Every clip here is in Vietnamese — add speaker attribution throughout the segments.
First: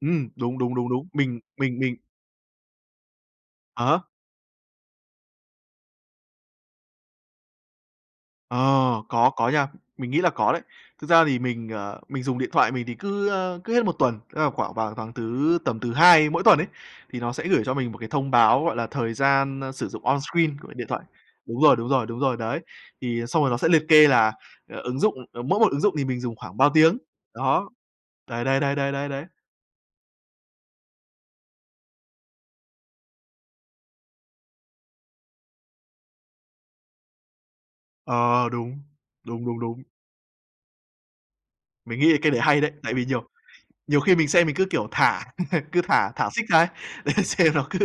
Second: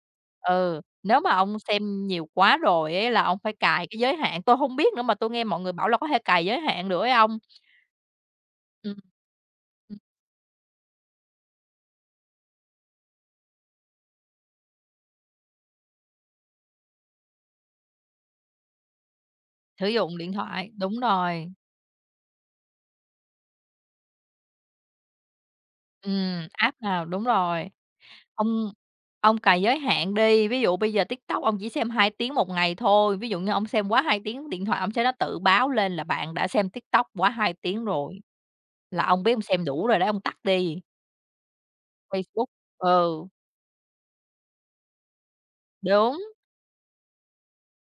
Speaker 1: Ừm, đúng, đúng,
Speaker 2: Ừ,
Speaker 1: đúng, đúng.
Speaker 2: nếu mà
Speaker 1: Mình
Speaker 2: ông
Speaker 1: mình mình
Speaker 2: xem nhiều quá rồi ấy là ông phải
Speaker 1: À
Speaker 2: cài cái
Speaker 1: há.
Speaker 2: giới hạn. Tôi hông biết nữa, mà tôi nghe mọi người bảo là có thể cài giới hạn được ấy ông.
Speaker 1: Ờ,
Speaker 2: Ừm.
Speaker 1: có có nha,
Speaker 2: Ừm.
Speaker 1: mình nghĩ là có đấy. Thực ra thì mình, ờ, mình dùng điện thoại mình thì cứ, ơ, cứ hết 1 tuần, tức là khoảng vào tháng thứ tầm thứ Hai mỗi tuần ấy, thì nó sẽ gửi cho mình một cái thông báo, gọi là, thời gian, ơ,
Speaker 2: Sử
Speaker 1: sử dụng
Speaker 2: dụng
Speaker 1: on
Speaker 2: điện
Speaker 1: screen
Speaker 2: thoại,
Speaker 1: của điện
Speaker 2: đúng
Speaker 1: thoại.
Speaker 2: rồi.
Speaker 1: Đúng rồi, đúng rồi, đúng rồi, đấy. Thì xong rồi nó sẽ liệt kê là, ờ, ứng dụng ờ, mỗi một ứng dụng thì mình dùng
Speaker 2: Ừm,
Speaker 1: khoảng bao
Speaker 2: app
Speaker 1: tiếng.
Speaker 2: nào đúng rồi.
Speaker 1: Đó. Đấy, đấy,
Speaker 2: Ông
Speaker 1: đấy, đấy, đấy, đấy.
Speaker 2: ông cài giới hạn đi, ví dụ bây giờ TikTok ông chỉ xem 2 tiếng 1 ngày thôi, ví dụ như ông xem quá 2 tiếng điện thoại, ông sẽ nó tự báo lên là bạn đã xem TikTok quá 2 tiếng rồi,
Speaker 1: Ờ, đúng,
Speaker 2: là ông biết ông
Speaker 1: đúng, đúng,
Speaker 2: xem
Speaker 1: đúng.
Speaker 2: đủ rồi đó ông tắt đi.
Speaker 1: Mình nghĩ cái đấy
Speaker 2: Facebook,
Speaker 1: hay đấy, tại vì nhiều
Speaker 2: ừ.
Speaker 1: nhiều khi mình xem mình cứ, kiểu, thả, cứ thả
Speaker 2: Đúng.
Speaker 1: thả xích ra ấy, để xem nó cứ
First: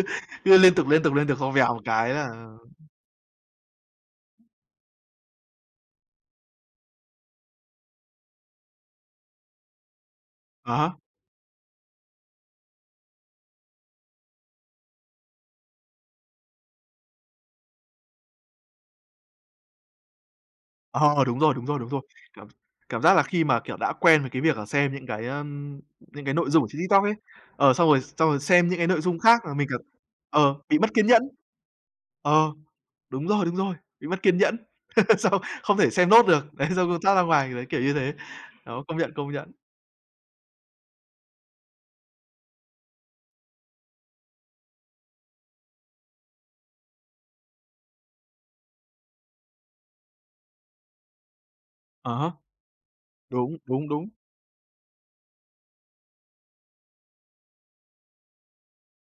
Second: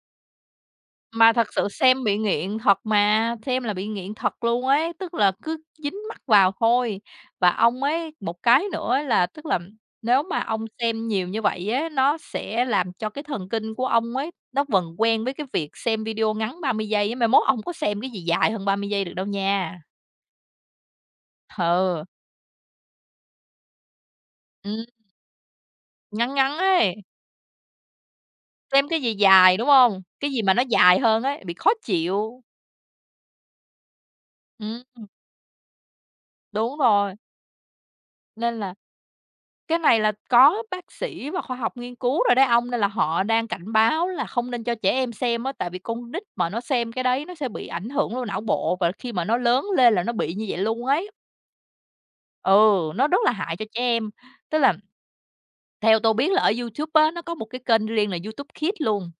Speaker 1: cứ liên tục, liên tục, liên
Speaker 2: Mà
Speaker 1: tục xong
Speaker 2: thật sự
Speaker 1: vèo một
Speaker 2: xem
Speaker 1: cái
Speaker 2: bị
Speaker 1: là
Speaker 2: nghiện thật mà, xem là bị nghiện thật luôn ấy, tức là cứ dính mắt vào thôi. Và ông ấy, một cái nữa là tức là nếu mà ông
Speaker 1: À há.
Speaker 2: xem nhiều như vậy á, nó sẽ làm cho cái thần kinh của ông ấy, nó vần quen với cái việc xem video ngắn 30 giây á. Mai mốt ông không có xem cái gì dài hơn 30 giây được đâu nha.
Speaker 1: Ờ, đúng rồi, đúng rồi, đúng rồi.
Speaker 2: Ừ.
Speaker 1: Cảm cảm giác là khi mà, kiểu, đã quen với cái việc là
Speaker 2: Ừm.
Speaker 1: xem những cái, ưm, những
Speaker 2: Ngắn
Speaker 1: cái nội
Speaker 2: ngắn
Speaker 1: dung ở trên TikTok
Speaker 2: ấy.
Speaker 1: ấy, ờ, xong rồi xong rồi xem những
Speaker 2: Xem
Speaker 1: cái
Speaker 2: cái
Speaker 1: nội
Speaker 2: gì
Speaker 1: dung khác là
Speaker 2: dài, đúng
Speaker 1: mình cả
Speaker 2: hông? Cái gì mà
Speaker 1: ờ,
Speaker 2: nó
Speaker 1: bị mất
Speaker 2: dài
Speaker 1: kiến nhẫn.
Speaker 2: hơn ấy, bị khó chịu.
Speaker 1: Ờ, đúng rồi, đúng rồi, bị mất kiên nhẫn,
Speaker 2: Ưm, ừm.
Speaker 1: xong không thể xem nốt được, đấy,
Speaker 2: Đúng
Speaker 1: xong cứ
Speaker 2: rồi.
Speaker 1: thoát ra ngoài, đấy, kiểu như thế.
Speaker 2: Nên là
Speaker 1: Đó, công nhận, công nhận.
Speaker 2: cái này là có bác sĩ và khoa học nghiên cứu rồi đấy ông, nên là họ đang cảnh báo là không nên cho trẻ em xem á. Tại vì con nít mà nó xem cái đấy nó sẽ bị ảnh hưởng vô não bộ, và khi mà nó lớn lên là nó bị như vậy luôn ấy.
Speaker 1: À há.
Speaker 2: Ừ, nó rất là
Speaker 1: Đúng,
Speaker 2: hại cho trẻ
Speaker 1: đúng, đúng.
Speaker 2: em, tức là theo tôi biết là ở YouTube á, nó có một cái kênh riêng là YouTube Kids luôn.